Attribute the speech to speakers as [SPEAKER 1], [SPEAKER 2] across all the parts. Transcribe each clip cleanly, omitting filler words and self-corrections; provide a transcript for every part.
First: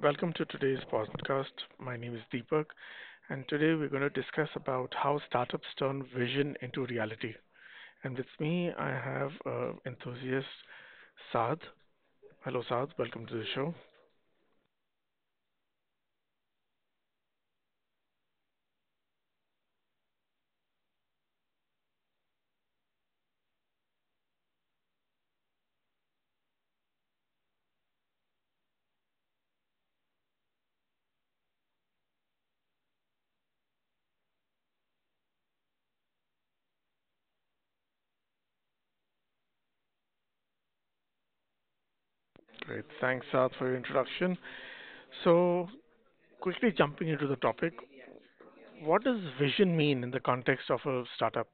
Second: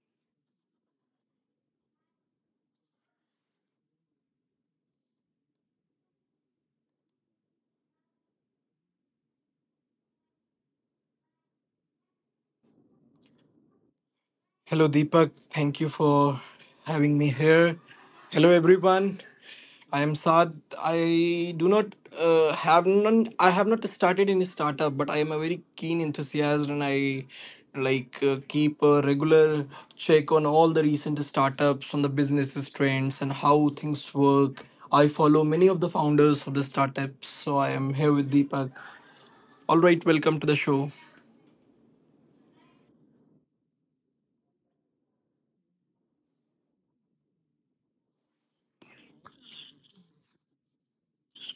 [SPEAKER 1] Welcome to today's podcast. My name is Deepak and today we're going to discuss about how startups turn vision into reality. And with me I have enthusiast Saad. Hello Saad, welcome to the show.
[SPEAKER 2] Hello, Deepak. Thank you for having me here. Hello, everyone. I am Saad. I do not have none. I have not started any startup, but I am a very keen enthusiast, and I like keep a regular check on all the recent startups, on the businesses trends, and how things work. I follow many of the founders of the startups, so I am here with Deepak. All right, welcome to the show.
[SPEAKER 1] Great. Thanks Saad for your introduction. So, quickly jumping into the topic, what does vision mean in the context of a startup?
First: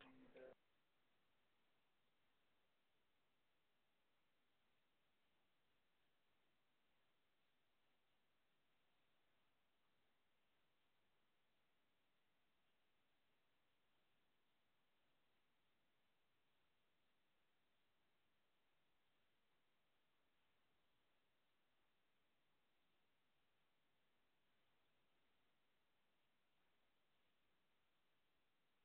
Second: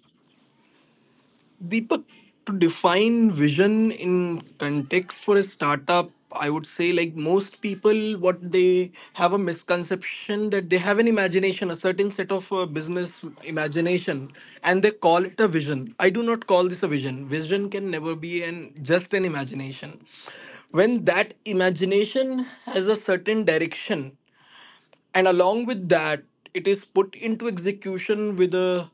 [SPEAKER 2] Deepak, to define vision in context for a startup, I would say like most people, what they have a misconception that they have an imagination, a certain set of business imagination, and they call it a vision. I do not call this a vision. Vision can never be an just an imagination. When that imagination has a certain direction and along with that it is put into execution with a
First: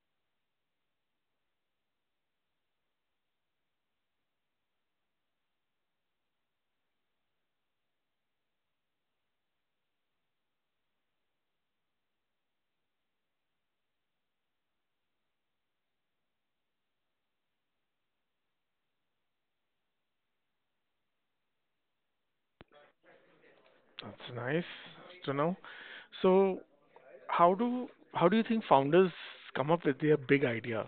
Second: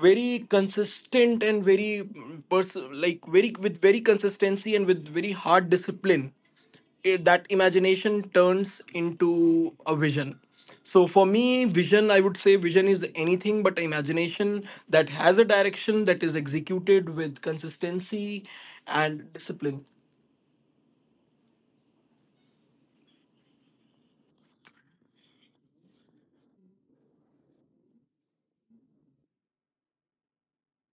[SPEAKER 2] very consistent and very like very with very consistency and with very hard discipline it, that imagination turns into a vision. So for me vision, I would say vision is anything but imagination that has a direction, that is executed with consistency and discipline.
[SPEAKER 1] That's nice to know. So, how do you think founders come up with their big idea?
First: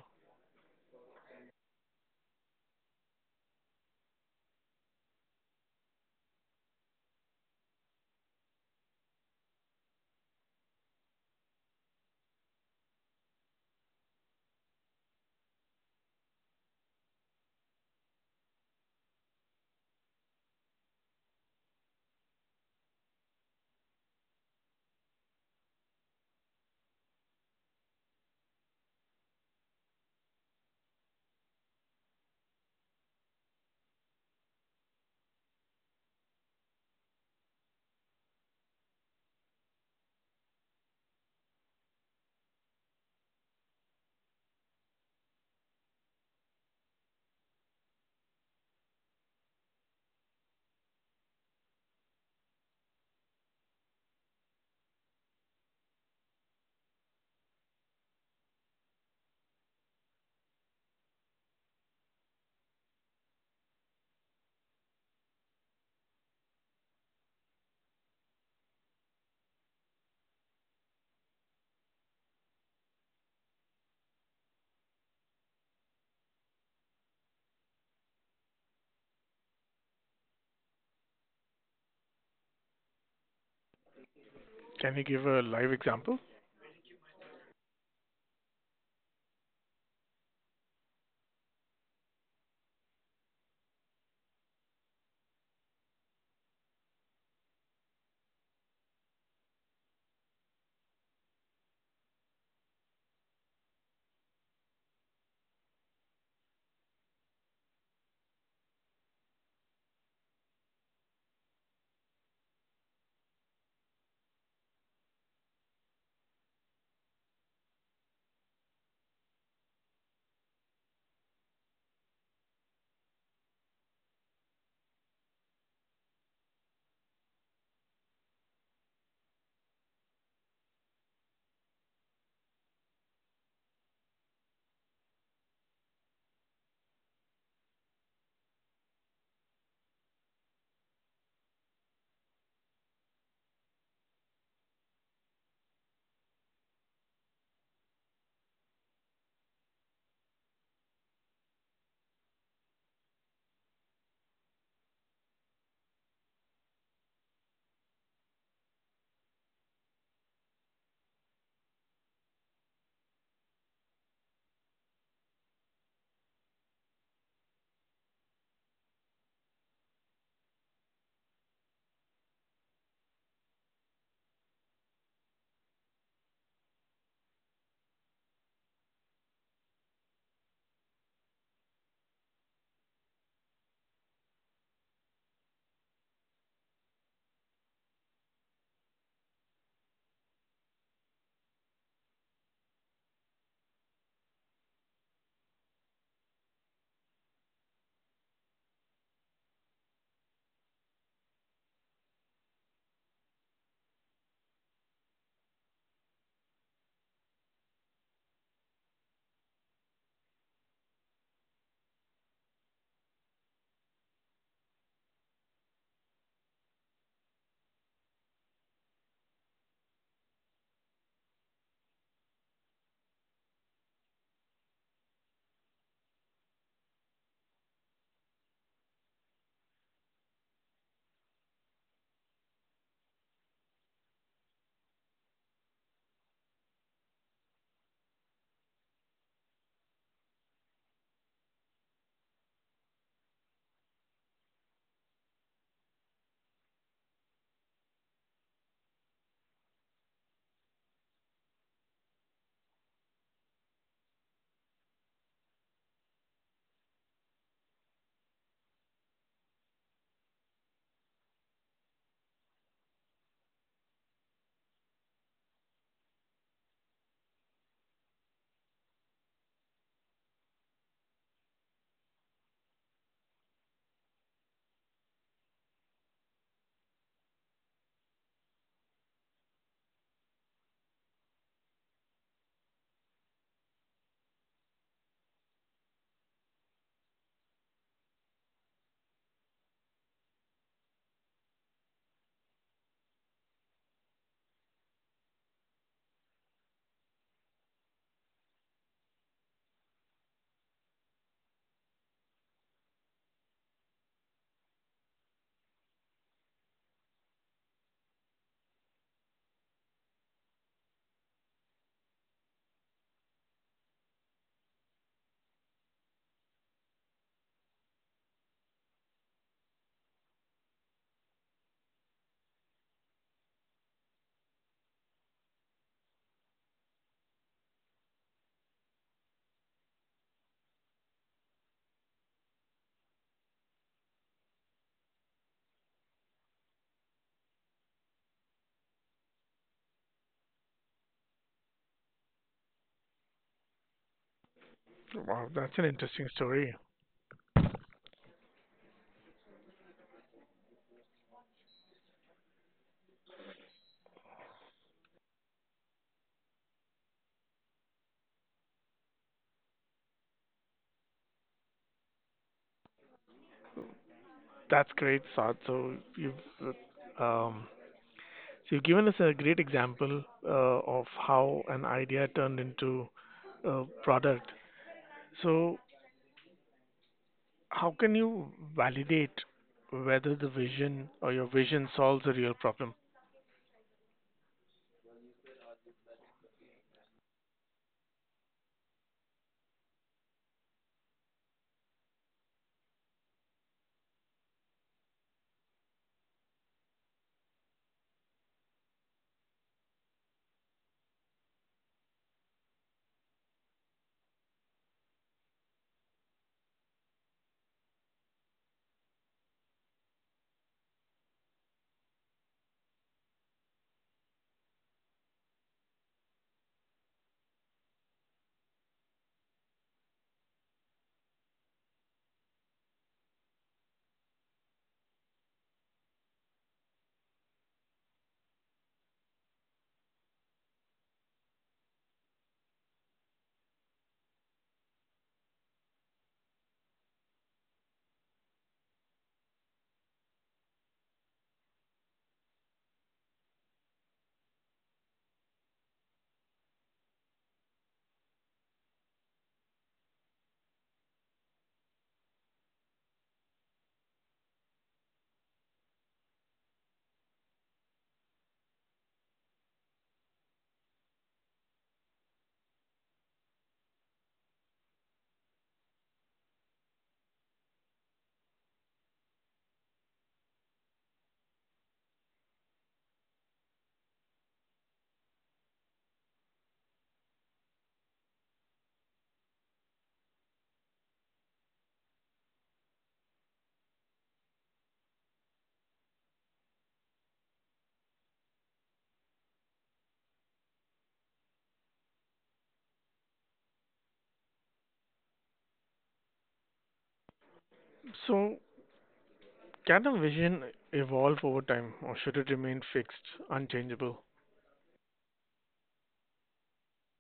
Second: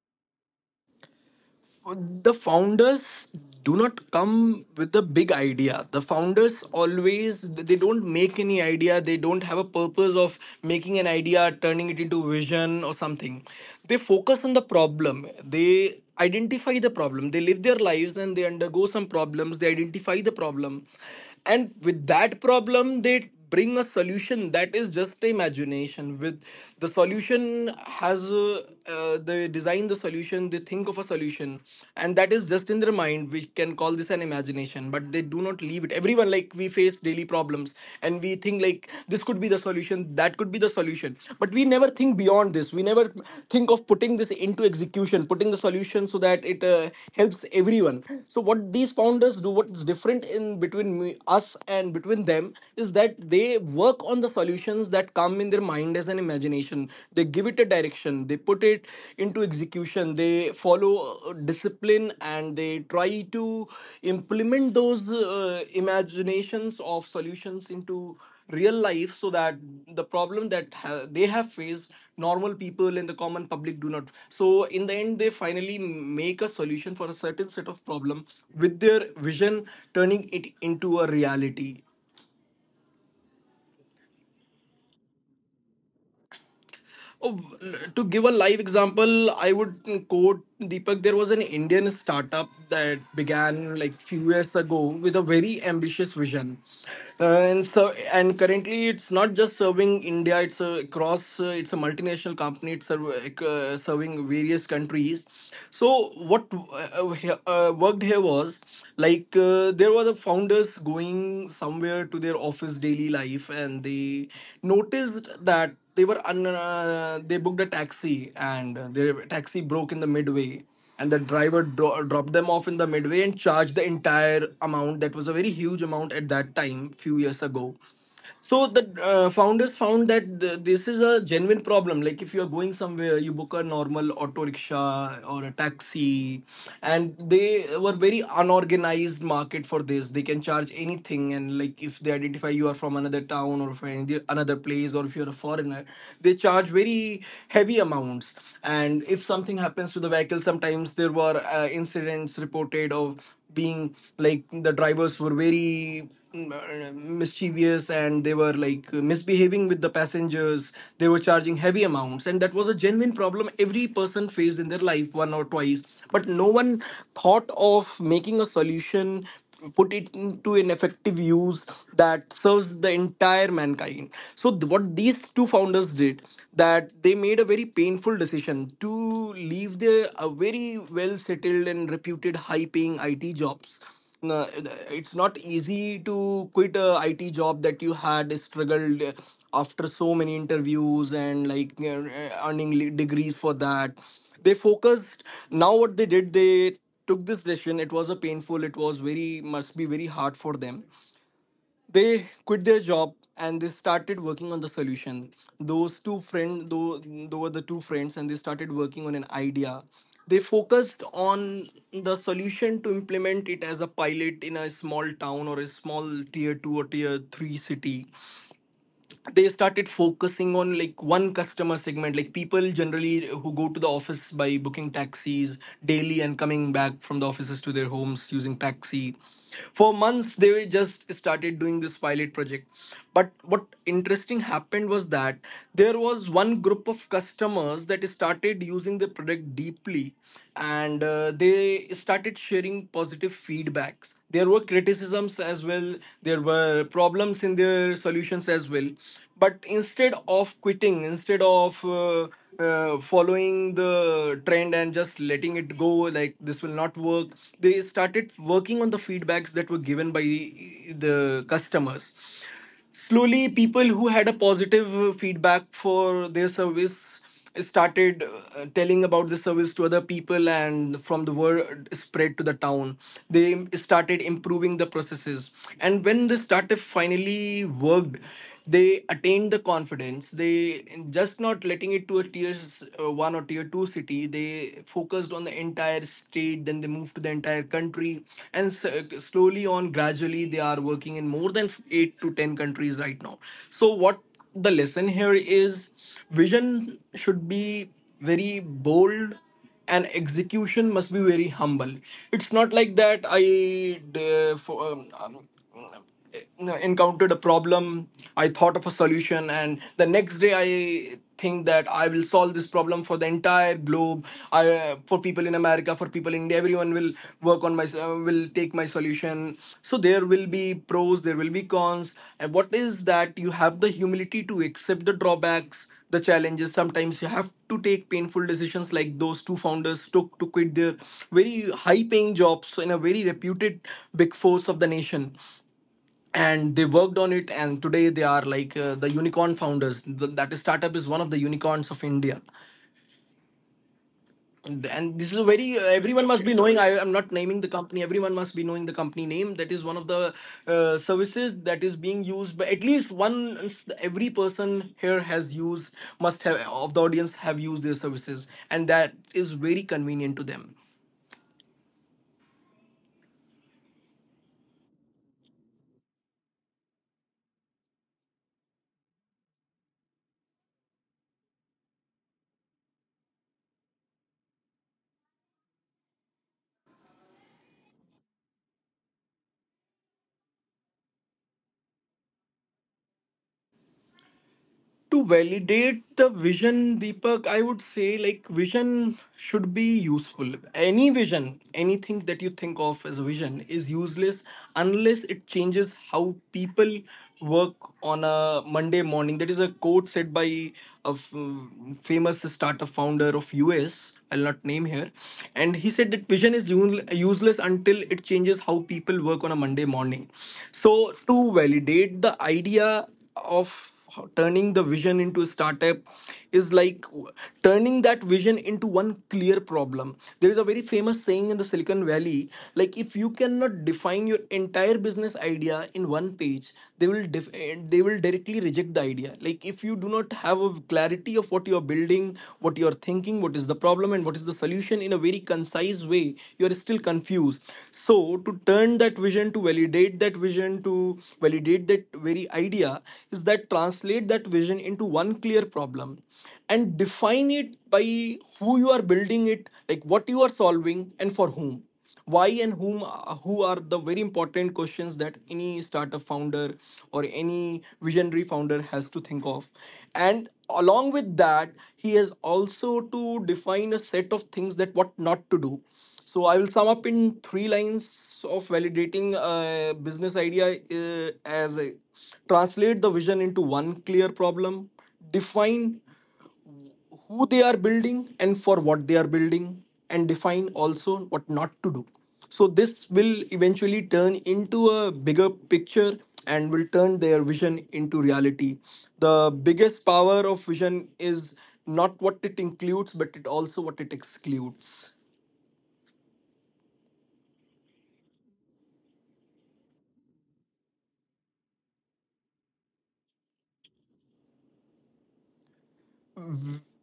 [SPEAKER 2] The founders do not come with a big idea. The founders always, they don't make any idea, they don't have a purpose of making an idea turning it into vision or something. They focus on the problem, they identify the problem, they live their lives and they undergo some problems, they identify the problem. And with that problem they bring a solution. That is just imagination. With the solution has they design the solution, they think of a solution, and that is just in their mind. We can call this an imagination, but they do not leave it. Everyone, like we face daily problems and we think like this could be the solution, that could be the solution, but we never think beyond this. We never think of putting this into execution, putting the solution so that it helps everyone. So what these founders do, what's different in between me, us and between them, is that they work on the solutions that come in their mind as an imagination. They give it a direction, they put it into execution, they follow discipline, and they try to implement those imaginations of solutions into real life, so that the problem that they have faced, normal people and the common public do not. So in the end they finally make a solution for a certain set of problem with their vision, turning it into a reality.
[SPEAKER 1] Can you give a live example?
[SPEAKER 2] Oh, to give a live example, I would quote Deepak. There was an Indian startup that began like few years ago with a very ambitious vision. And so and currently it's not just serving India. It's a, across. It's a multinational company. It's serving various countries. So what worked here was like there were the founders going somewhere to their office daily life, and they noticed that they booked a taxi, and their taxi broke in the midway. And the driver dropped them off in the midway and charged the entire amount. That was a very huge amount at that time, few years ago. So the founders found that th this is a genuine problem. Like if you're going somewhere, you book a normal auto rickshaw or a taxi, and they were very unorganized market for this. They can charge anything, and like if they identify you are from another town or from another place, or if you're a foreigner, they charge very heavy amounts. And if something happens to the vehicle, sometimes there were incidents reported of being like the drivers were very mischievous, and they were like misbehaving with the passengers, they were charging heavy amounts. And that was a genuine problem every person faced in their life one or twice. But no one thought of making a solution, put it into an effective use that serves the entire mankind. So what these two founders did, that they made a very painful decision to leave their very well settled and reputed high paying IT jobs. No, it's not easy to quit a IT job that you had struggled after so many interviews, and earning degrees for that. They focused. Now what they did, they took this decision. It was a painful, it was very, must be very hard for them. They quit their job and they started working on the solution. Those two friends, though they were the two friends, and they started working on an idea. They focused on the solution to implement it as a pilot in a small town or a small tier 2 or tier 3 city. They started focusing on like one customer segment, like people generally who go to the office by booking taxis daily and coming back from the offices to their homes using taxi. For months they were just started doing this pilot project, but what interesting happened was that there was one group of customers that started using the product deeply, and they started sharing positive feedbacks. There were criticisms as well, there were problems in their solutions as well. But instead of quitting, instead of following the trend and just letting it go, like this will not work, they started working on the feedbacks that were given by the customers. Slowly people who had a positive feedback for their service started telling about the service to other people, and from the word spread to the town, they started improving the processes. And when this startup finally worked, they attain the confidence. They just not letting it to a tier 1 or tier 2 city, they focused on the entire state, then they moved to the entire country. And slowly on gradually they are working in more than 8 to 10 countries right now. So what the lesson here is, vision should be very bold and execution must be very humble. It's not like that I uh, for, um, um, encountered a problem, I thought of a solution, and the next day I think that I will solve this problem for the entire globe. I for people in America, for people in India, everyone will work on my will take my solution. So there will be pros, there will be cons. And what is that you have the humility to accept the drawbacks, the challenges. Sometimes you have to take painful decisions like those two founders took to quit their very high paying jobs in a very reputed big force of the nation. And they worked on it, and today they are like the unicorn founders. That is startup is one of the unicorns of India. And
[SPEAKER 1] Wow,
[SPEAKER 2] this is a
[SPEAKER 1] that's an
[SPEAKER 2] very
[SPEAKER 1] interesting
[SPEAKER 2] everyone must be
[SPEAKER 1] story.
[SPEAKER 2] knowing, I am not naming the company, everyone must be knowing the company name, that is one of the services that is being used by at least one, every person here has used, must have, of the audience have used their services, and that is very convenient to them.
[SPEAKER 1] That's great, Saad. So uh, um, you've given us a great example of how an idea turned into a product. So how can you validate whether the vision or your vision solves a real problem?
[SPEAKER 2] To validate the vision, Deepak, I would say like vision should be useful. Any vision, anything that you think of as a vision, is useless unless it changes how people work on a Monday morning. That is a quote said by a f- famous startup founder of US, I'll not name here. And he said that vision is useless until it changes how people work on a Monday morning. So to validate the idea of turning the vision into a startup is like turning that vision into one clear problem. There is a very famous saying in the Silicon Valley, like if you cannot define your entire business idea in one page, they will they will directly reject the idea. Like if you do not have a clarity of what you are building, what you are thinking, what is the problem, and what is the solution, solution in a very concise way, you are still confused. So to turn that vision, to validate that vision, to validate that very idea, is that translate that vision into one clear problem, and define it by who you are building it, like what you are solving and for whom. Why and whom, who are the very important questions that any startup founder or any visionary founder has to think of. And along with that, he has also to define a set of things that what not to do. So I will sum up in three lines of validating a business idea, translate the vision into one clear problem, define who they are building and for what they are building, and define also what not to do. So this will eventually turn Into a bigger picture, and will turn their vision into reality. The biggest power of vision is not what it includes but it also what it excludes.
[SPEAKER 1] So can a vision evolve over time, or should it remain fixed, unchangeable?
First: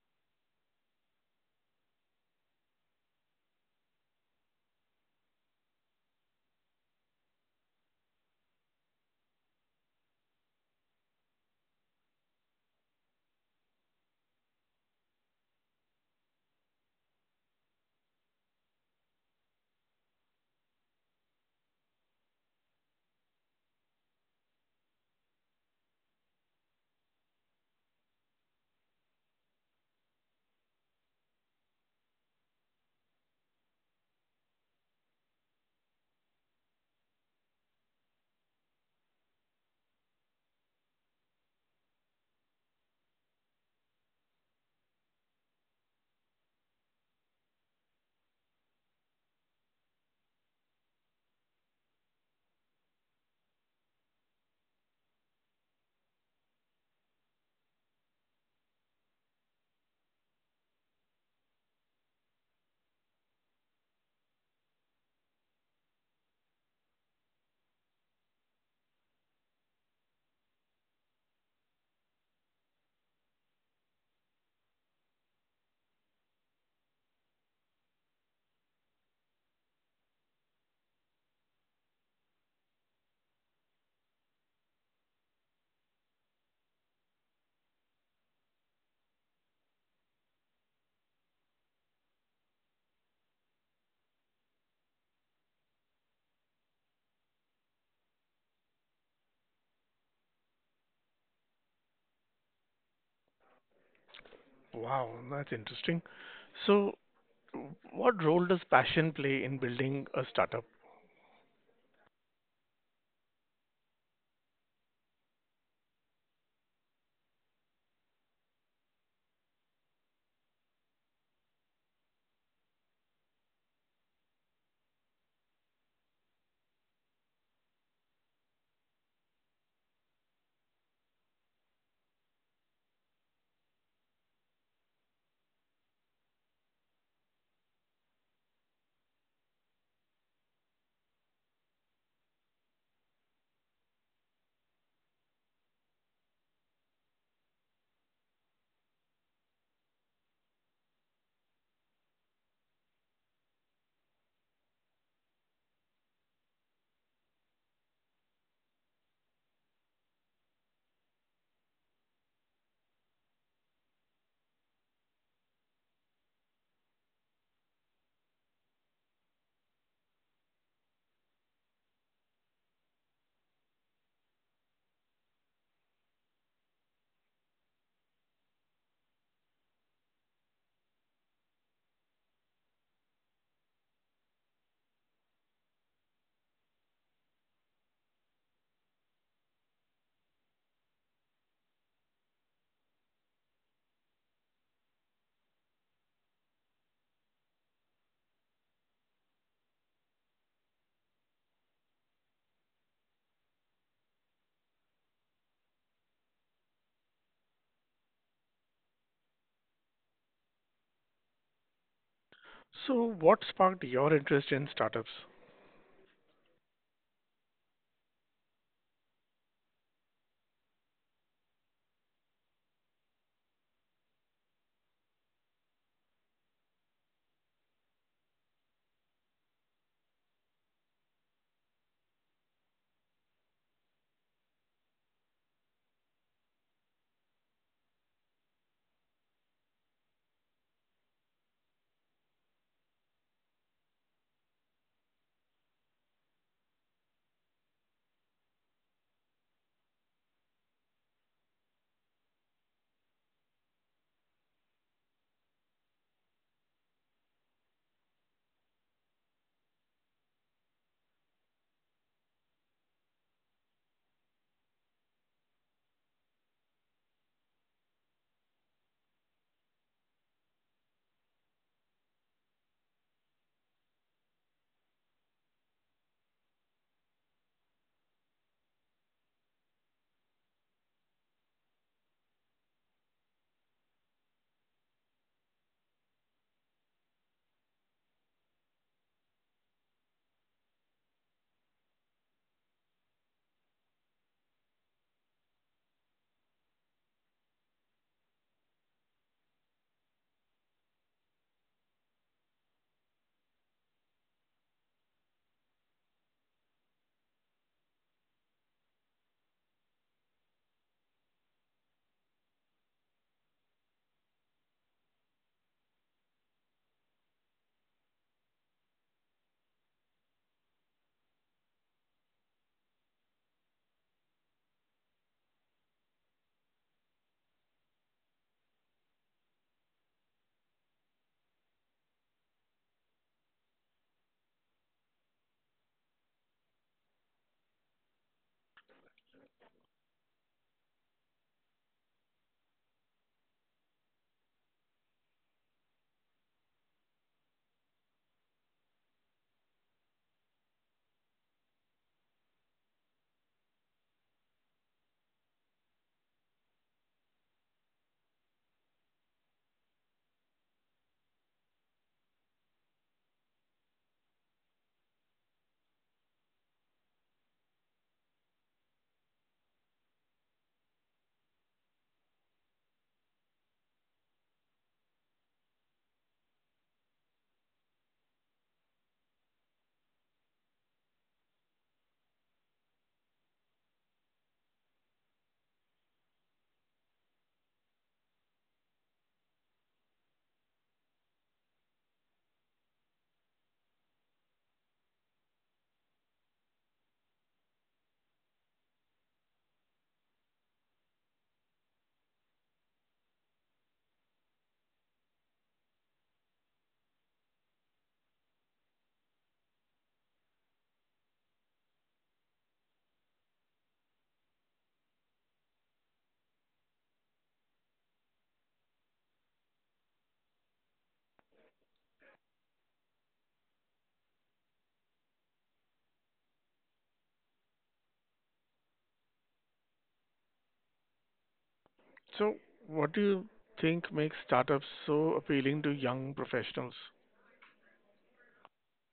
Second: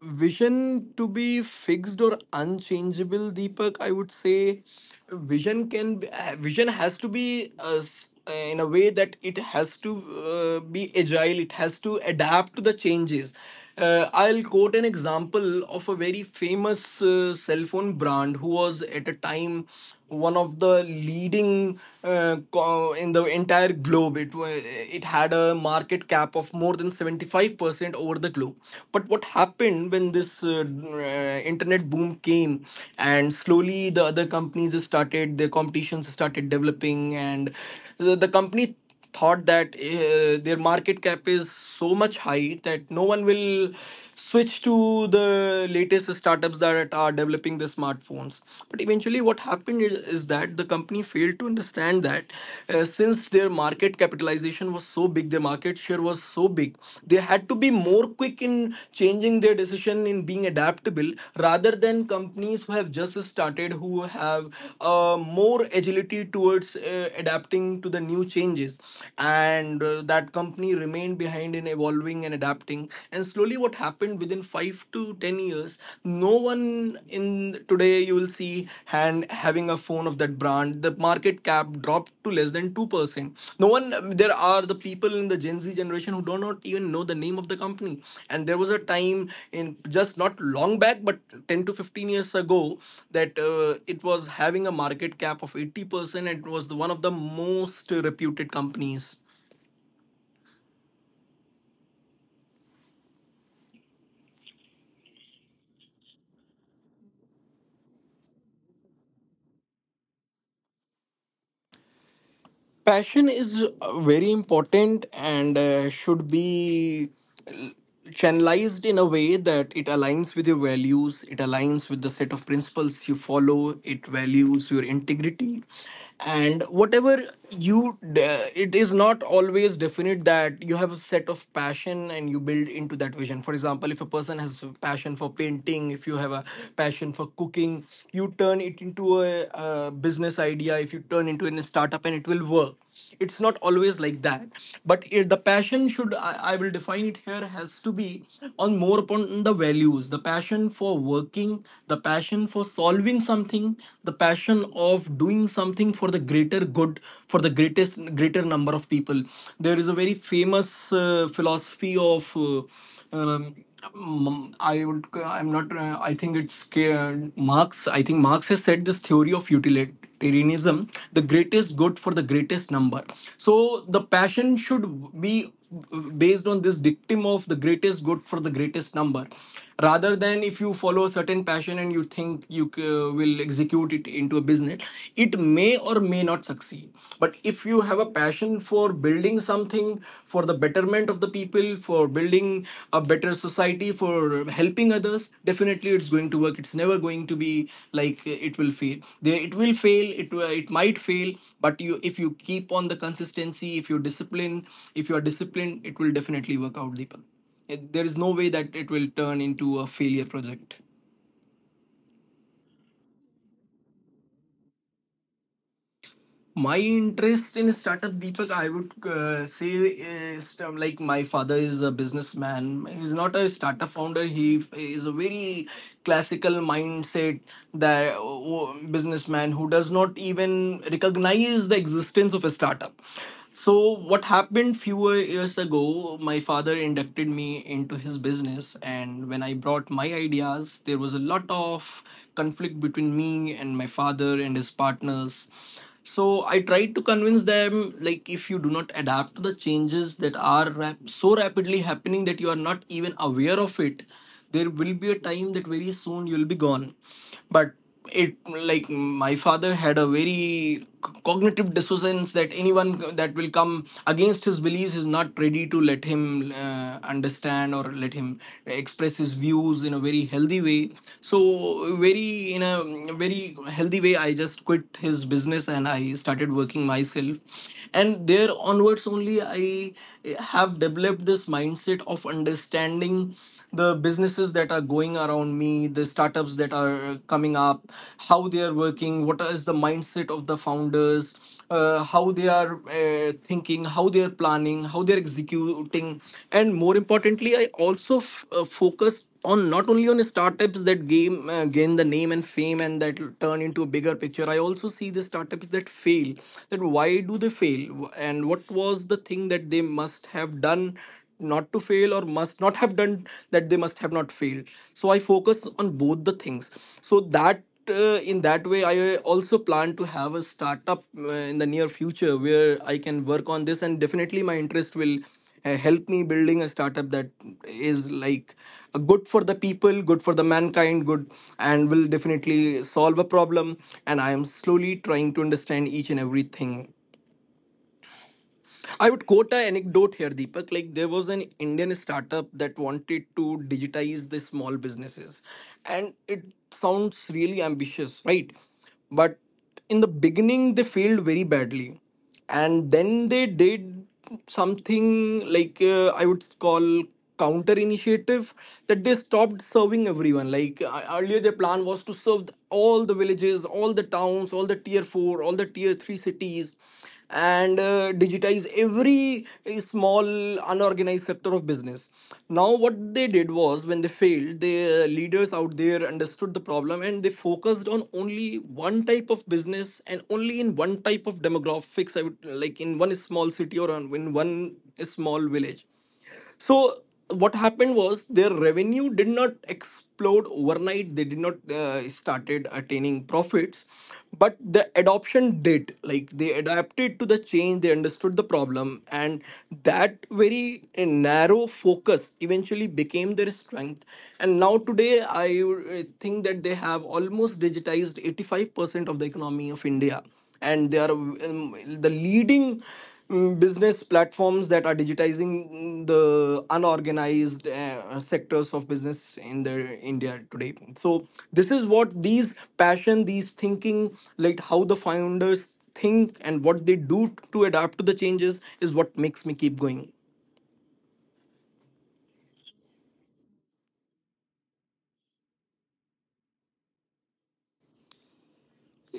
[SPEAKER 2] Vision to be fixed or unchangeable, Deepak, I would say vision can vision has to be in a way that it has to be agile. It has to adapt to the changes. I'll quote an example of a very famous cell phone brand who was at a time one of the leading in the entire globe. It was, it had a market cap of more than 75% over the globe. But what happened when this internet boom came, and slowly the other companies started, their competitions started developing, and the company thought that their market cap is so much high that no one will switch to the latest startups that are developing the smartphones. But eventually, what happened is that the company failed to understand that, since their market capitalization was so big, their market share was so big, they had to be more quick in changing their decision, in being adaptable, rather than companies who have just started, who have more agility towards adapting to the new changes. And that company remained behind in evolving and adapting. And slowly, what happened within 5 to 10 years, no one in today you will see hand having a phone of that brand. The market cap dropped to less than 2%. No one. There are the people in the Gen Z generation who do not even know the name of the company. And there was a time in just not long back, but 10 to 15 years ago, that it was having a market cap of 80%. It was the, one of the most reputed companies.
[SPEAKER 1] Wow, that's interesting. So, what role does passion play in building a startup?
[SPEAKER 2] Passion is very important, and should be channelized in a way that it aligns with your values, it aligns with the set of principles you follow, it values your integrity. And whatever it is not always definite that you have a set of passion and you build into that vision. For example, if a person has a passion for painting, if you have a passion for cooking, you turn it into a business idea, if you turn into a startup and it will work. It's not always like that. But it, the passion should, I will define it here, has to be on more upon the values, the passion for working, the passion for solving something, the passion of doing something for the greater good, for the greatest greater number of people. There is a very famous philosophy of um, I would. I'm not. I think it's Marx. I think Marx has said this theory of utility, humanitarianism, the greatest good for the greatest number. So the passion should be based on this dictum of the greatest good for the greatest number, rather than if you follow a certain passion and you think you will execute it into a business, it may or may not succeed. But if you have a passion for building something for the, for the betterment of the people, for building a better society, for helping others, definitely it's going to work. It's never going to be like, it will fail. There, it will fail. It might fail, but you, if you keep on the consistency, if you discipline, if you are disciplined, it will definitely work out, Deepak. There is no way that it will turn into a failure project.
[SPEAKER 1] So, what sparked your interest in startups?
[SPEAKER 2] My interest in startup, Deepak, I would say is, like, my father is a businessman. He's not a startup founder. He is a very classical mindset, that businessman who does not even recognize the existence of a startup. So what happened few years ago, my father inducted me into his business, and when I brought my ideas, there was a lot of conflict between me and my father and his partners. So I tried to convince them, like, if you do not adapt to the changes that are so rapidly happening that you are not even aware of it, there will be a time that very soon you'll be gone. But it, like, my father had a very c- cognitive dissonance, that anyone that will come against his beliefs, is not ready to let him understand, or let him express his views in a very healthy way. So very in a very healthy way, I just quit his business and I started working myself. And there onwards only, I have developed this mindset of understanding the businesses that are going around me, the startups that are coming up, how they are working, what is the mindset of the founders, how they are thinking, how they are planning, how they are executing. And more importantly, I also focus on not only on startups that gain, gain the name and fame and that turn into a bigger picture. I also see the startups that fail. That why do they fail, and what was the thing that they must have done not to fail, or must not have done, that they must have not failed. So I focus on both the things, so that in that way I also plan to have a startup in the near future where I can work on this. And definitely my interest will help me building a startup that is like good for the people, good for the mankind, good, and will definitely solve a problem. And I am slowly trying to understand each and everything. I would quote an anecdote here, Deepak. Like, there was an Indian startup that wanted to digitize the small businesses, and it sounds really ambitious, right? But in the beginning, they failed very badly, and then they did something like, I would call, counter initiative, that they stopped serving everyone. Like, earlier, their plan was to serve all the villages, all the towns, all the tier four, all the tier three cities, and digitize every small unorganized sector of business. Now what they did was, when they failed, the leaders out there understood the problem and they focused on only one type of business and only in one type of demographics. I would, like, in one small city or in one small village. So what happened was, their revenue did not explode overnight. They did not started attaining profits, but the adoption did. Like, they adapted to the change, they understood the problem, and that very narrow focus eventually became their strength. And now today, I think that they have almost digitized 85% of the economy of India, and they are, the leading business platforms that are digitizing the unorganized sectors of business in the India today. So this is what these passion, these thinking, like, how the founders think and what they do to adapt to the changes is what makes me keep going.
[SPEAKER 1] So, what do you think makes startups so appealing to young professionals?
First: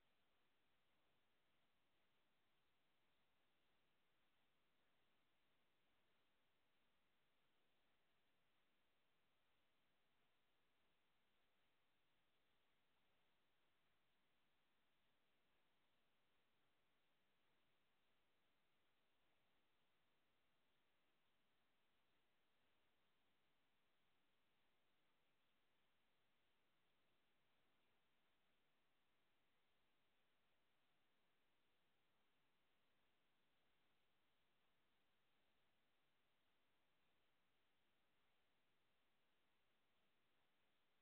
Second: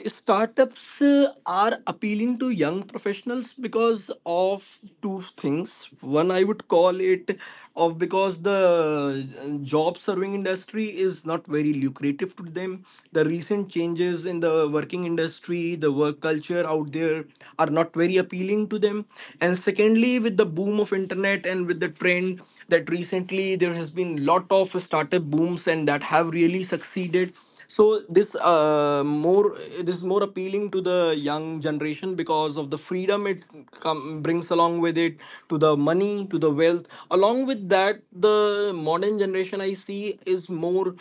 [SPEAKER 2] Startups are appealing to young professionals because of two things. One, I would call it of, because the job serving industry is not very lucrative to them. The recent changes in the working industry, the work culture out there, are not very appealing to them. And secondly, with the boom of internet and with the trend that recently there has been lot of startup booms and that have really succeeded. So this more this is more appealing to the young generation because of the freedom it brings along with it, to the money, to the wealth. Along with that, the modern generation I see is more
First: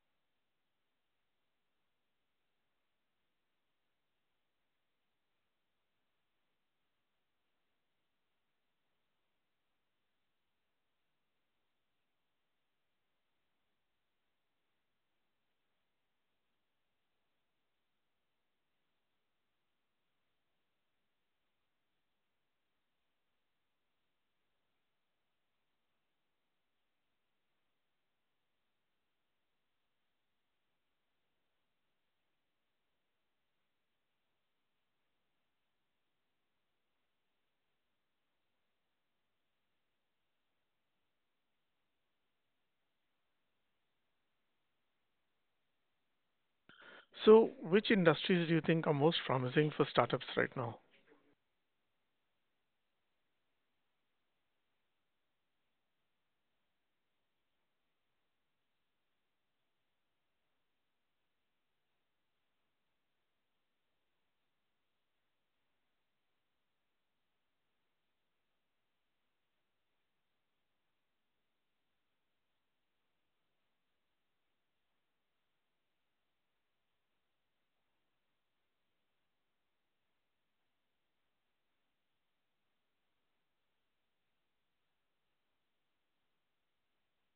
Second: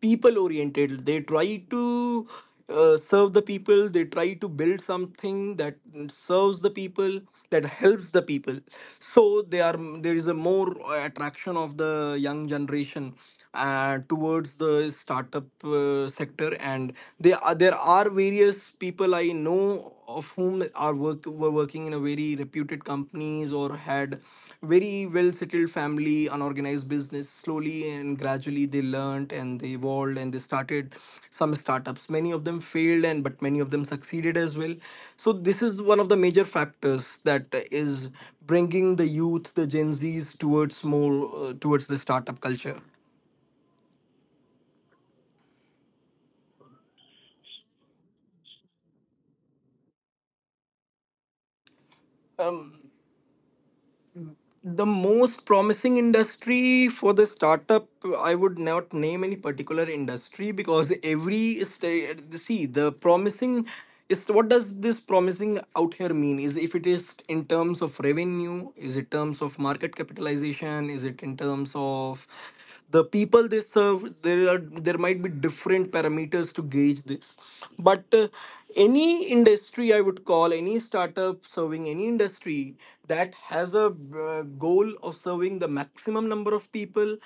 [SPEAKER 2] people oriented. They try to serve the people, they try to build something that serves the people, that helps the people. So they are, there is a more attraction of the young generation towards the startup sector. And there are various people I know of whom are work were working in a very reputed companies, or had very well settled family unorganized business. Slowly and gradually they learnt and they evolved, and they started some startups. Many of them failed, and but many of them succeeded as well. So this is one of the major factors that is bringing the youth, the Gen Z's, towards more, towards the startup culture.
[SPEAKER 1] So, which industries do you think are most promising for startups right now?
[SPEAKER 2] Um, the most promising industry for the startup, I would not name any particular industry, because every state see the promising is, what does this promising out here mean? Is if it is in terms of revenue, is it terms of market capitalization, is it in terms of the people they serve? There are, there might be different parameters to gauge this. But any industry, I would call any startup serving any industry that has a goal of serving the maximum number of people,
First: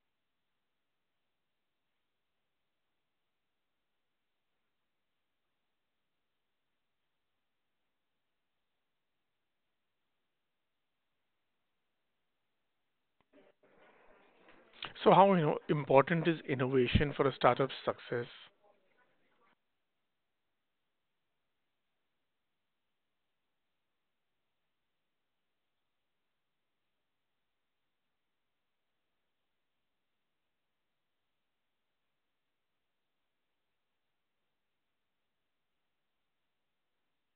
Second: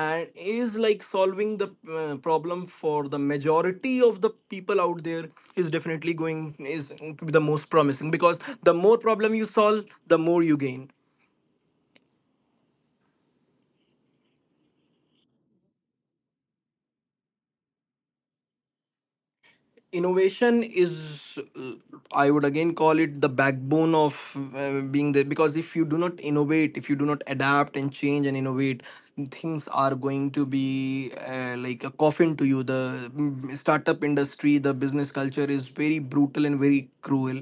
[SPEAKER 2] and is like solving the problem for the majority of the people out there, is definitely going is to be the most promising, because the more problem you solve, the more you gain.
[SPEAKER 1] So, how important is innovation for a startup's success?
[SPEAKER 2] Innovation is I would again call it the backbone of being there, because if you do not innovate, if you do not adapt and change and innovate, things are going to be like a coffin to you. The startup industry, the business culture, is very brutal and very cruel.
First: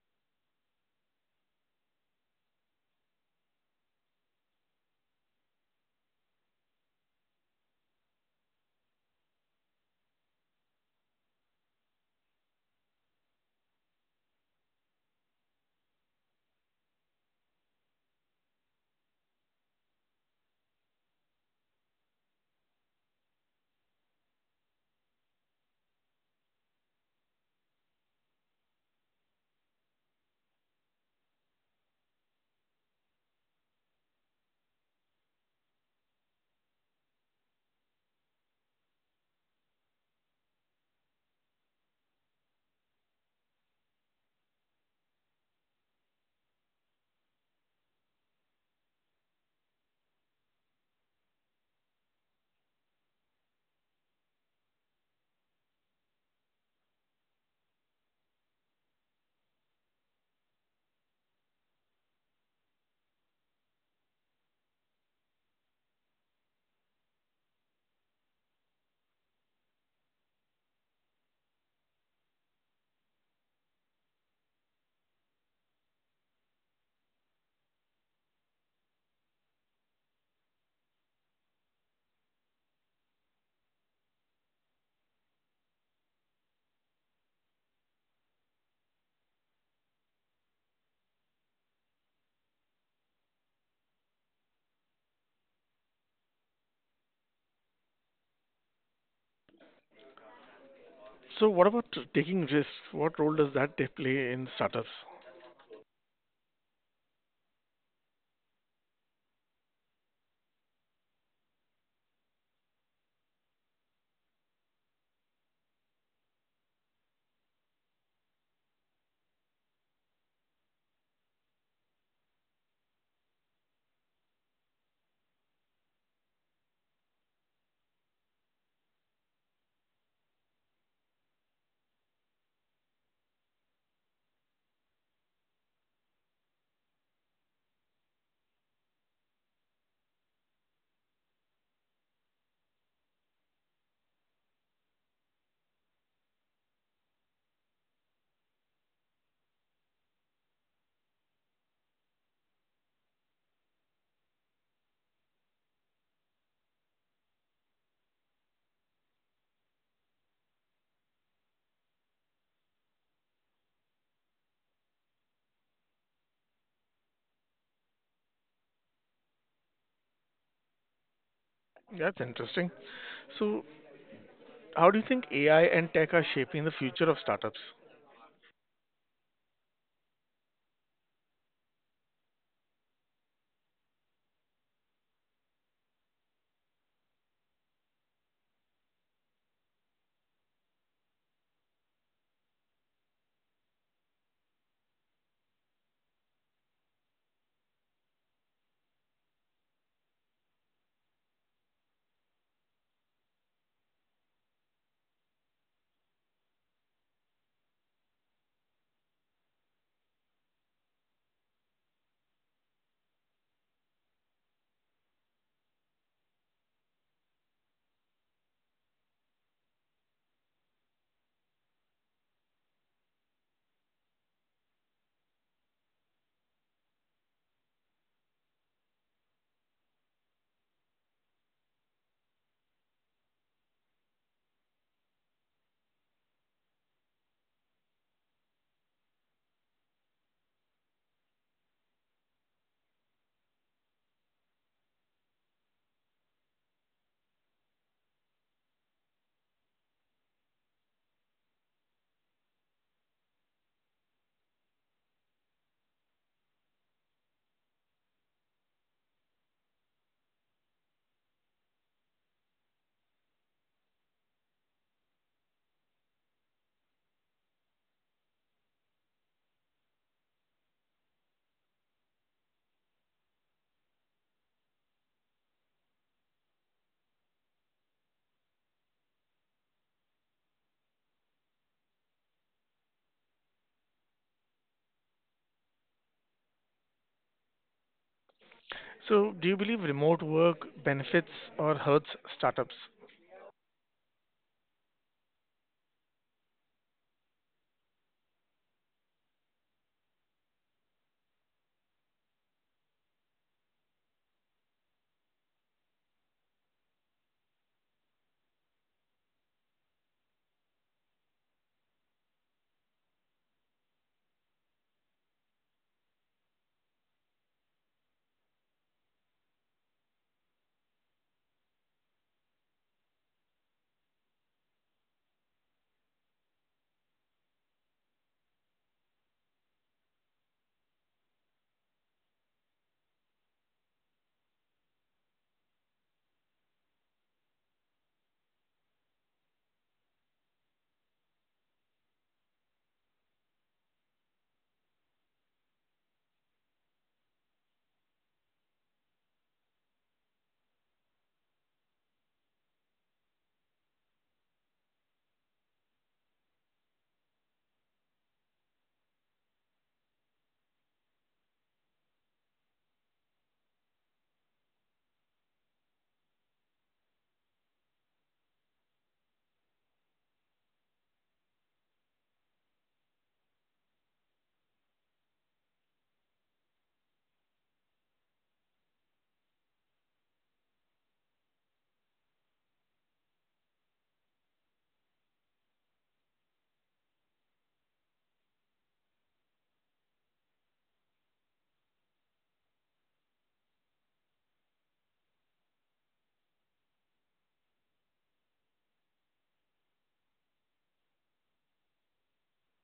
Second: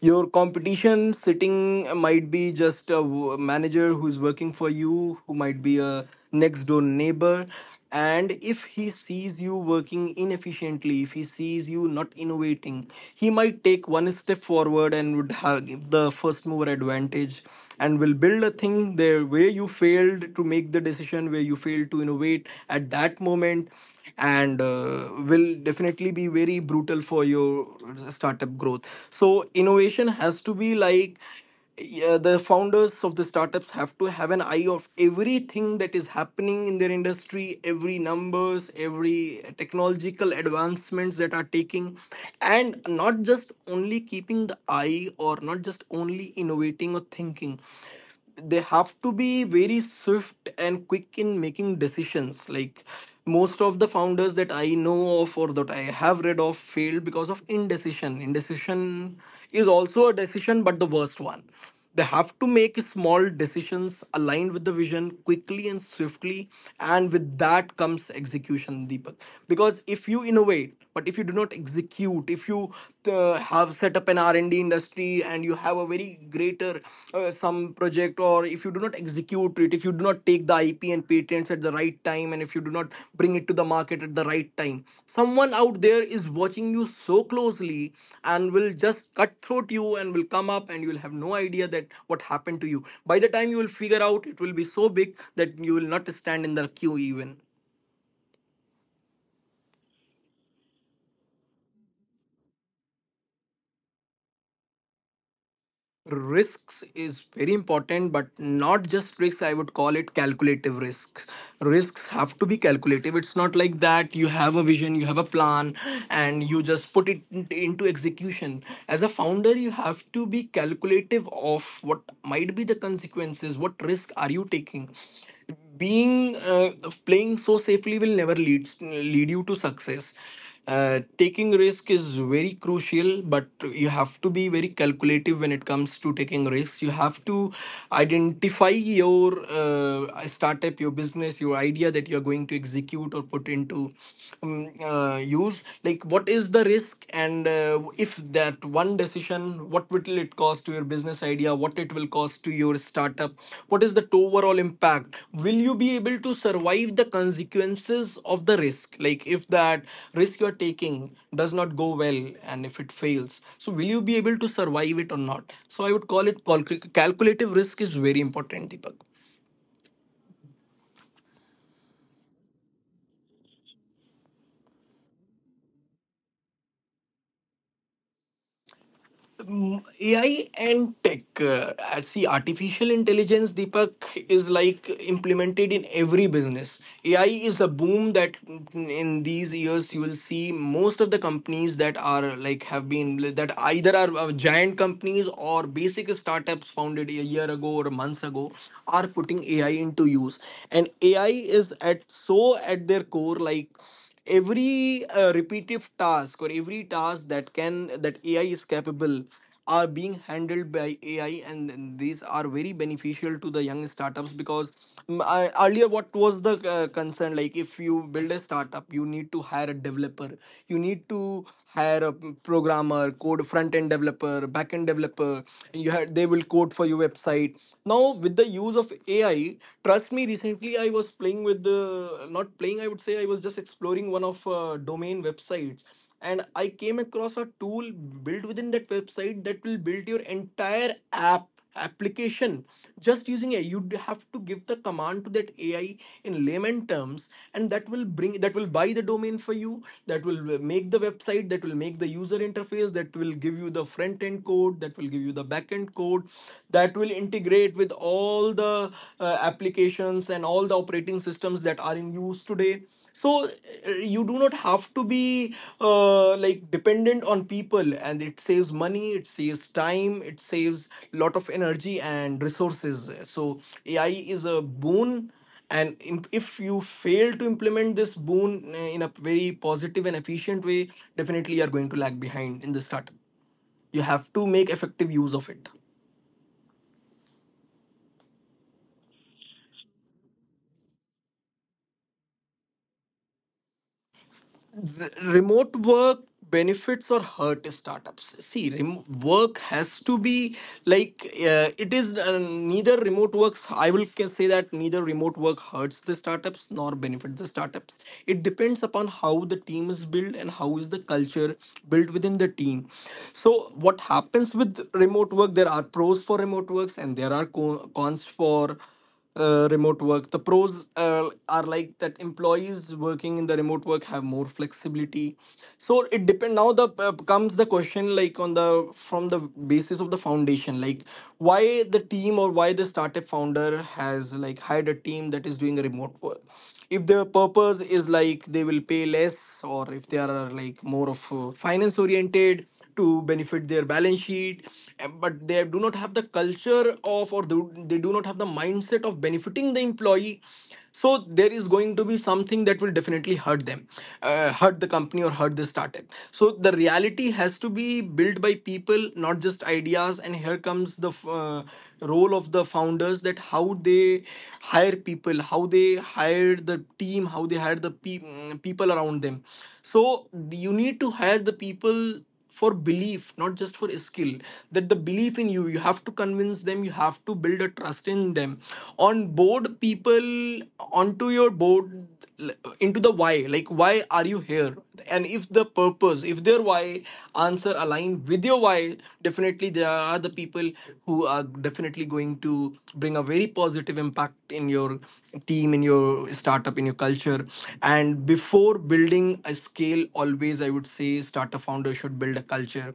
[SPEAKER 2] Your competition sitting might be just a manager who's working for you, who might be a next door neighbor. And if he sees you working inefficiently, if he sees you not innovating, he might take one step forward and would have give the first mover advantage, and will build a thing there where you failed to make the decision, where you failed to innovate at that moment, and will definitely be very brutal for your startup growth. So innovation has to be like, yeah, the founders of the startups have to have an eye of everything that is happening in their industry, every numbers, every technological advancements that are taking. And not just only keeping the eye or not just only innovating or thinking, they have to be very swift and quick in making decisions. Like, most of the founders that I know of or that I have read of failed because of indecision. Indecision is also a decision, but the worst one. They have to make small decisions aligned with the vision quickly and swiftly. And with that comes execution, Deepak. Because if you innovate but if you do not execute, if you have set up an R&D industry and you have a very greater some project, or if you do not execute it, if you do not take the IP and patents at the right time, and if you do not bring it to the market at the right time, someone out there is watching you so closely, and will just cutthroat you and will come up, and you will have no idea that what happened to you. By the time you will figure out, it will be so big that you will not stand in the queue even.
[SPEAKER 1] So, what about taking risks? What role does that they play in startups?
[SPEAKER 2] Risks is very important, but not just risks, I would call it calculative risks. Risks have to be calculative. It's not like that you have a vision, you have a plan, and you just put it into execution. As a founder, you have to be calculative of what might be the consequences, what risk are you taking. Being playing so safely will never lead you to success. Taking risk is very crucial, but you have to be very calculative when it comes to taking risks. You have to identify your startup, your business, your idea that you're going to execute or put into use. Like, what is the risk? And if that one decision, what will it cost to your business idea, what it will cost to your startup, what is the overall impact? Will you be able to survive the consequences of the risk? Like, if that risk you're taking does not go well, and if it fails, so will you be able to survive it or not? So I would call it calculative risk is very important, Deepak.
[SPEAKER 1] That's interesting. So, how do you think AI and tech are shaping the future of startups?
[SPEAKER 2] AI and tech. I see, artificial intelligence, Deepak, is like implemented in every business. AI is a boom that in these years you will see most of the companies that are like have been that either are giant companies or basic startups founded a year ago or months ago are putting AI into use. And AI is at so at their core. Like, every repetitive task or every task that can that AI is capable are being handled by AI, and these are very beneficial to the young startups. Because I, earlier, what was the concern? Like, if you build a startup, you need to hire a developer, you need to hire a programmer, code, front end developer, back end developer, and you had they will code for your website. Now with the use of AI, trust me, recently I was playing with the, not playing. I would say I was just exploring one of domain websites, and I came across a tool built within that website that will build your entire app application just using AI. You would have to give the command to that AI in layman terms, and that will bring that will buy the domain for you. That will make the website. That will make the user interface. That will give you the front end code. That will give you the back end code that that will integrate with all the applications and all the operating systems that are in use today. So you do not have to be like dependent on people, and it saves money, it saves time, it saves a lot of energy and resources. So AI is a boon, and if you fail to implement this boon in a very positive and efficient way, definitely you are going to lag behind in the startup. You have to make effective use of it.
[SPEAKER 1] So, do you believe remote work benefits or hurts startups?
[SPEAKER 2] Remote work benefits or hurt startups. See, work has to be like, it is neither remote works, I will say that neither remote work hurts the startups nor benefits the startups. It depends upon how the team is built and how is the culture built within the team. So what happens with remote work, there are pros for remote works, and there are cons for remote work. The pros are like that employees working in the remote work have more flexibility. So it depend. Now the comes the question like on the from the basis of the foundation. Like, why the team or why the startup founder has like hired a team that is doing a remote work? If the purpose is like they will pay less, or if they are like more of finance oriented to benefit their balance sheet, eh, but they do not have the culture of or they do not have the mindset of benefiting the employee, so there is going to be something that will definitely hurt them, hurt the company or hurt the startup. So the reality has to be built by people, not just ideas. And here comes the role of the founders, that how they hire people, how they hired the team, how they hired the people around them. So you need to hire the people for belief, not just for skill. That the belief in you, you have to convince them, you have to build a trust in them, on board people onto your board, into the why. Like, why are you here? And if the purpose, if their why answer align with your why, definitely there are the people who are definitely going to bring a very positive impact in your team, in your startup, in your culture. And before building a scale, always I would say startup founder should build a culture.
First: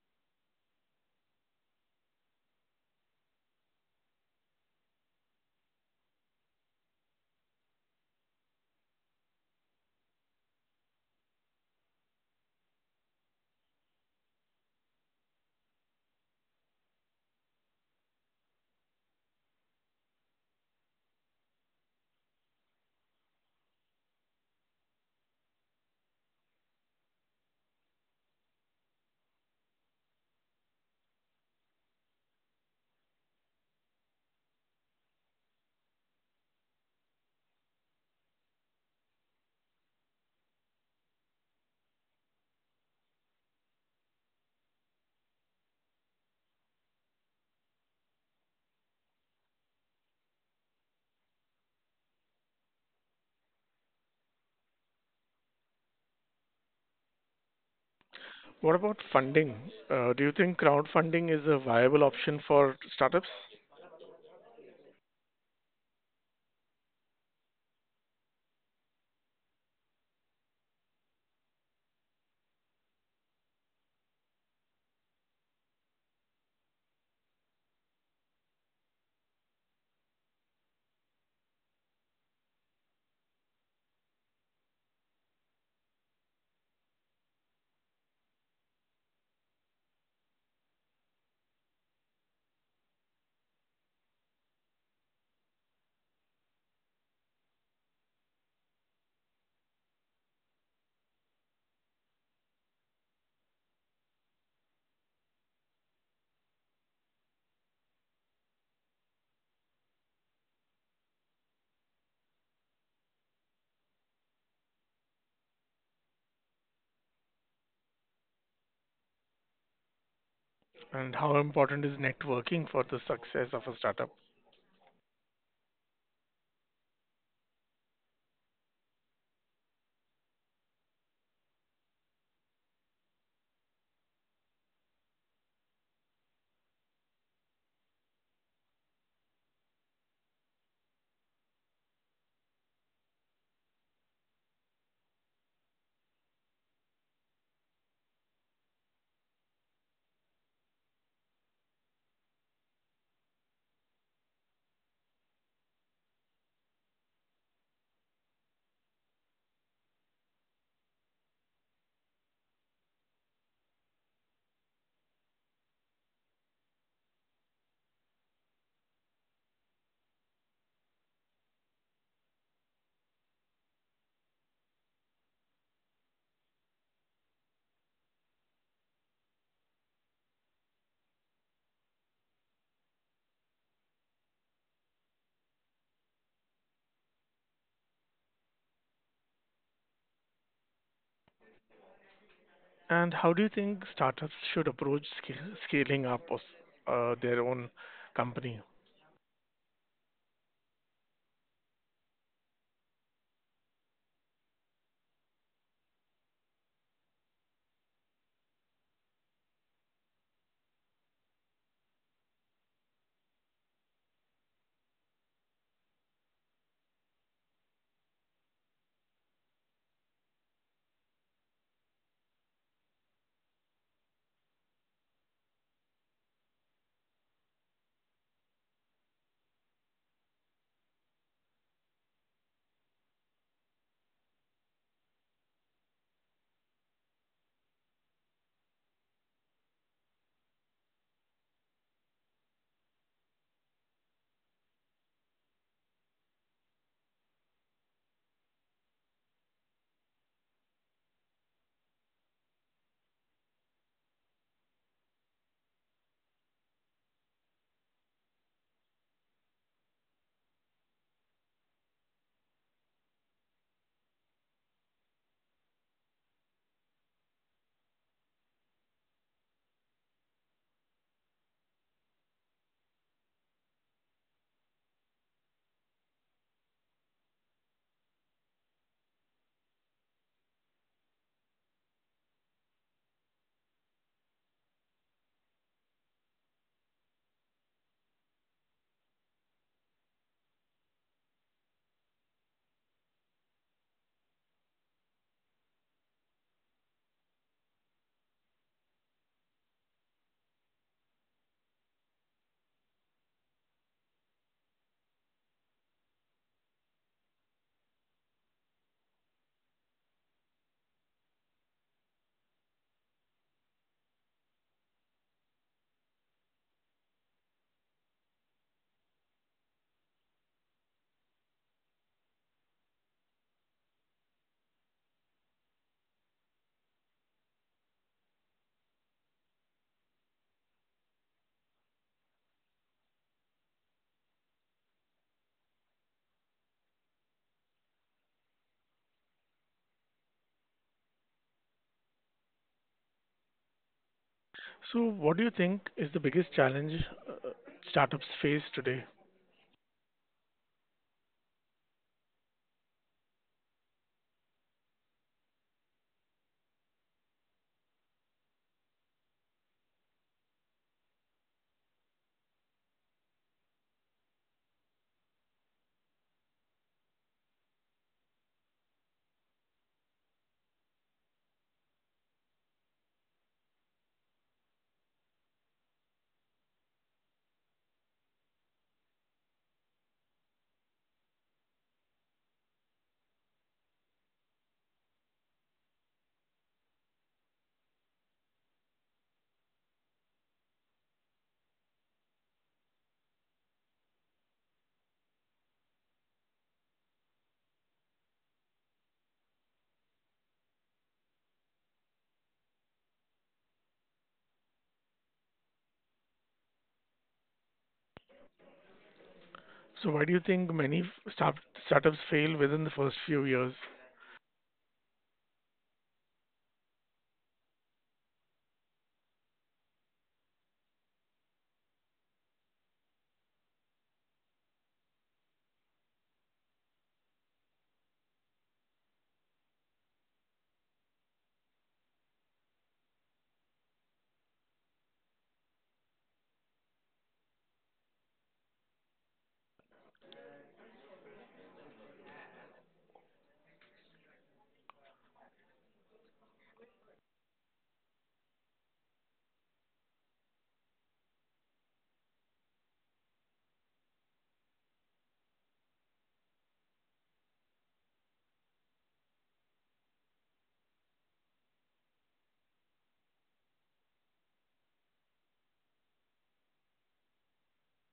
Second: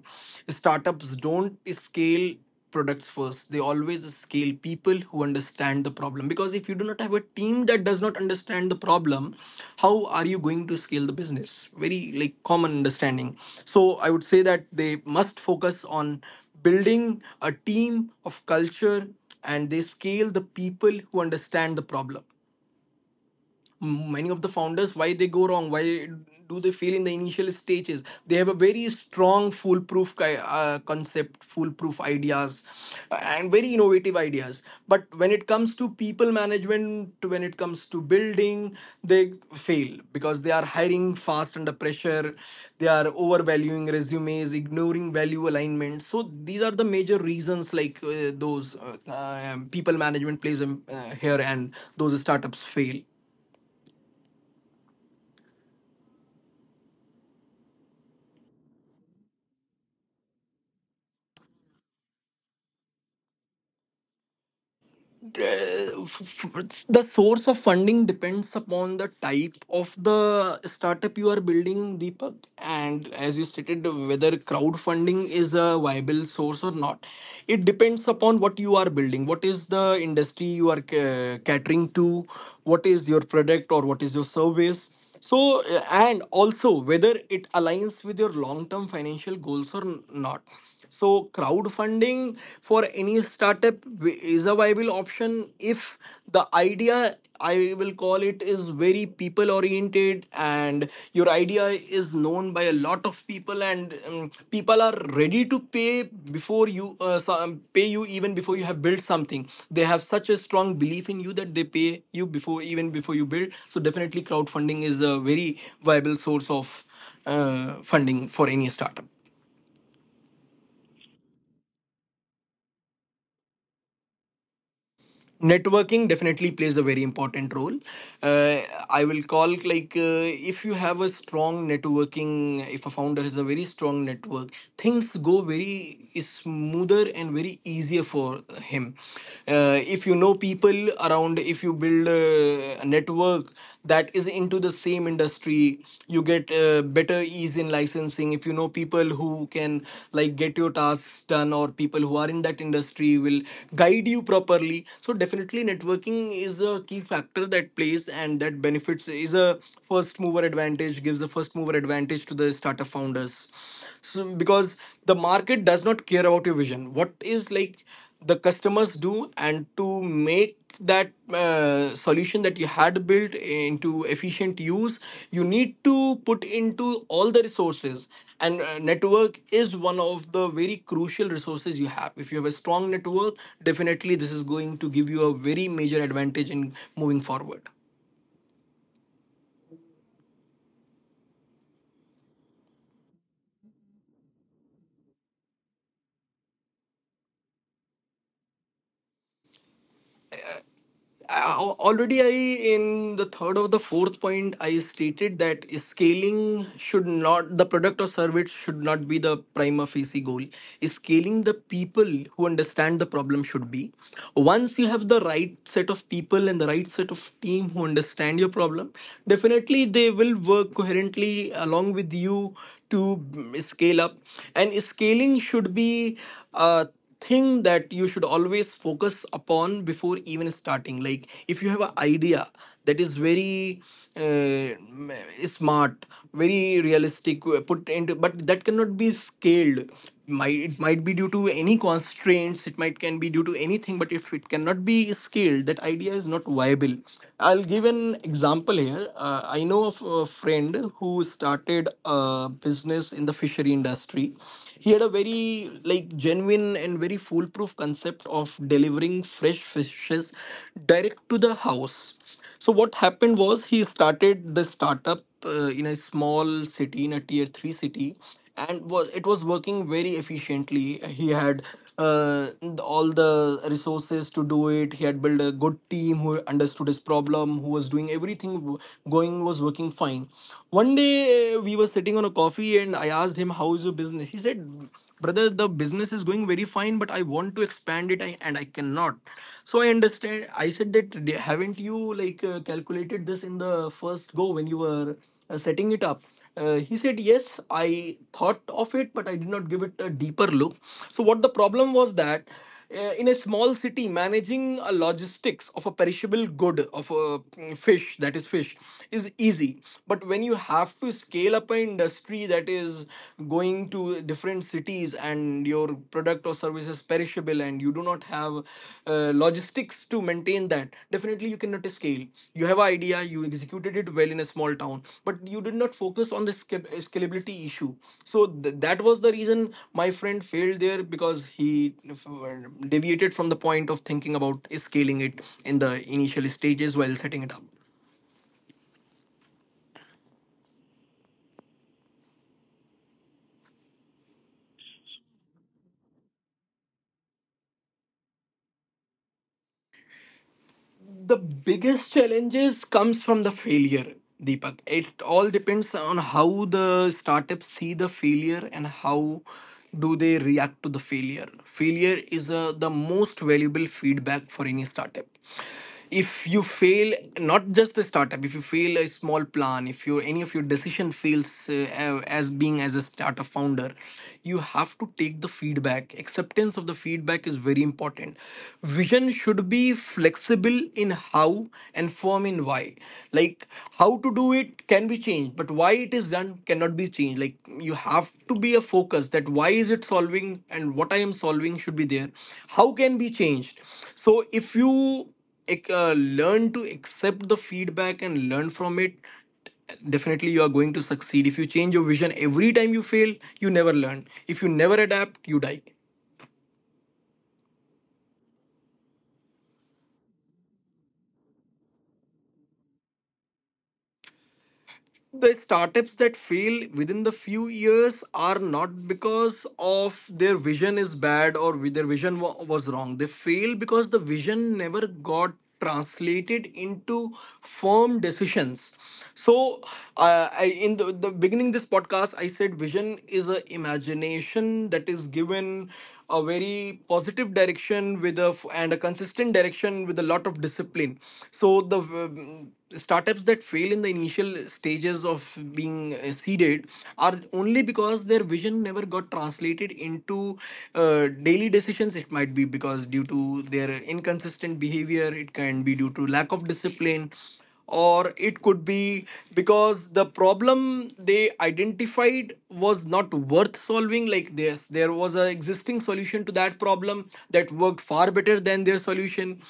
[SPEAKER 2] Startups don't scale products first. They always scale people who understand the problem. Because if you do not have a team that does not understand the problem, how are you going to scale the business? Very like common understanding. So I would say that they must focus on building a team of culture, and they scale the people who understand the problem. Many of the founders, why they go wrong, why do they fail in the initial stages? They have a very strong foolproof concept, foolproof ideas and very innovative ideas. But when it comes to people management, when it comes to building, they fail because they are hiring fast under pressure, they are overvaluing resumes, ignoring value alignment. So these are the major reasons, like those uh, people management plays here, and those startups fail.
[SPEAKER 1] What about funding? Do you think crowdfunding is a viable option for startups?
[SPEAKER 2] The source of funding depends upon the type of the startup you are building, Deepak. And as you stated, whether crowdfunding is a viable source or not, it depends upon what you are building, what is the industry you are catering to, what is your product, or what is your service. So, and also whether it aligns with your long term financial goals or not. So, crowdfunding for any startup is a viable option if the idea, I will call it, is very people oriented, and your idea is known by a lot of people, and people are ready to pay before you pay you even before you have built something. They have such a strong belief in you that they pay you before, even before you build. So definitely crowdfunding is a very viable source of funding for any startup.
[SPEAKER 1] And how important is networking for the success of a startup?
[SPEAKER 2] Networking definitely plays a very important role. uh, I will call like If you have a strong networking, if a founder has a very strong network, things go very smoother and very easier for him. If you know people around, if you build a network that is into the same industry, you get better ease in licensing. If you know people who can like get your tasks done, or people who are in that industry will guide you properly. So definitely networking is a key factor that plays, and that benefits is a first mover advantage, gives the first mover advantage to the startup founders. So, because the market does not care about your vision, what is like the customers do. And to make that solution that you had built into efficient use, you need to put into all the resources. And network is one of the very crucial resources you have. If you have a strong network, definitely this is going to give you a very major advantage in moving forward.
[SPEAKER 1] And how do you think startups should approach scaling up of, their own company?
[SPEAKER 2] Already I in the third or the fourth point I stated that scaling should not, the product or service should not be the prima facie goal. Scaling the people who understand the problem should be. Once you have the right set of people and the right set of team who understand your problem, definitely they will work coherently along with you to scale up. And scaling should be uh, thing that you should always focus upon before even starting. Like if you have an idea that is very uh, smart, very realistic, put into, but that cannot be scaled. Might, it might be due to any constraints, it might can be due to anything, but if it cannot be scaled, that idea is not viable. I'll give an example here. I know of a friend who started a business in the fishery industry. He had a very like genuine and very foolproof concept of delivering fresh fishes direct to the house. So what happened was, he started the startup in a small city, in a tier 3 city, and was, it was working very efficiently. He had uh, all the resources to do it. He had built a good team who understood his problem, who was doing everything going, was working fine. One day we were sitting on a coffee and I asked him, "How is your business?" He said, "Brother, the business is going very fine, but I want to expand it and I cannot." So I understand. I said that, Haven't you like calculated this in the first go when you were setting it up?" He said, "Yes, I thought of it, but I did not give it a deeper look." So, what the problem was that in a small city, managing a logistics of a perishable good of a fish, that is fish, is easy. But when you have to scale up an industry that is going to different cities and your product or services perishable, and you do not have logistics to maintain that, definitely you cannot scale. You have an idea, you executed it well in a small town, but you did not focus on the scalability issue. So that was the reason my friend failed there, because he deviated from the point of thinking about scaling it in the initial stages while setting it up.
[SPEAKER 1] So, what do you think is the biggest challenge startups face today?
[SPEAKER 2] The biggest challenges comes from the failure, Deepak. It all depends on how the startups see the failure and how do they react to the failure. Failure is the most valuable feedback for any startup. If you fail, not just the startup, if you fail a small plan, if your any of your decision fails, as being as a startup founder, you have to take the feedback. Acceptance of the feedback is very important. Vision should be flexible in how, and firm in why. Like how to do it can be changed, but why it is done cannot be changed. Like you have to be a focus, that why is it solving, and what I am solving should be there. How can be changed. So if you ec- uh, learn to accept the feedback and learn from it, definitely you are going to succeed. If you change your vision every time you fail, you never learn. If you never adapt, you die.
[SPEAKER 1] So, why do you think many startups fail within the first few years?
[SPEAKER 2] The startups that fail within the few years are not because of their vision is bad, or with their vision was wrong. They fail because the vision never got translated into firm decisions. So I, in the beginning this podcast I said vision is a imagination that is given a very positive direction with a and a consistent direction with a lot of discipline. So the startups that fail in the initial stages of being seeded are only because their vision never got translated into daily decisions. It might be because due to their inconsistent behavior, it can be due to lack of discipline, or it could be because the problem they identified was not worth solving. Like this, there was an existing solution to that problem that worked far better than their solution.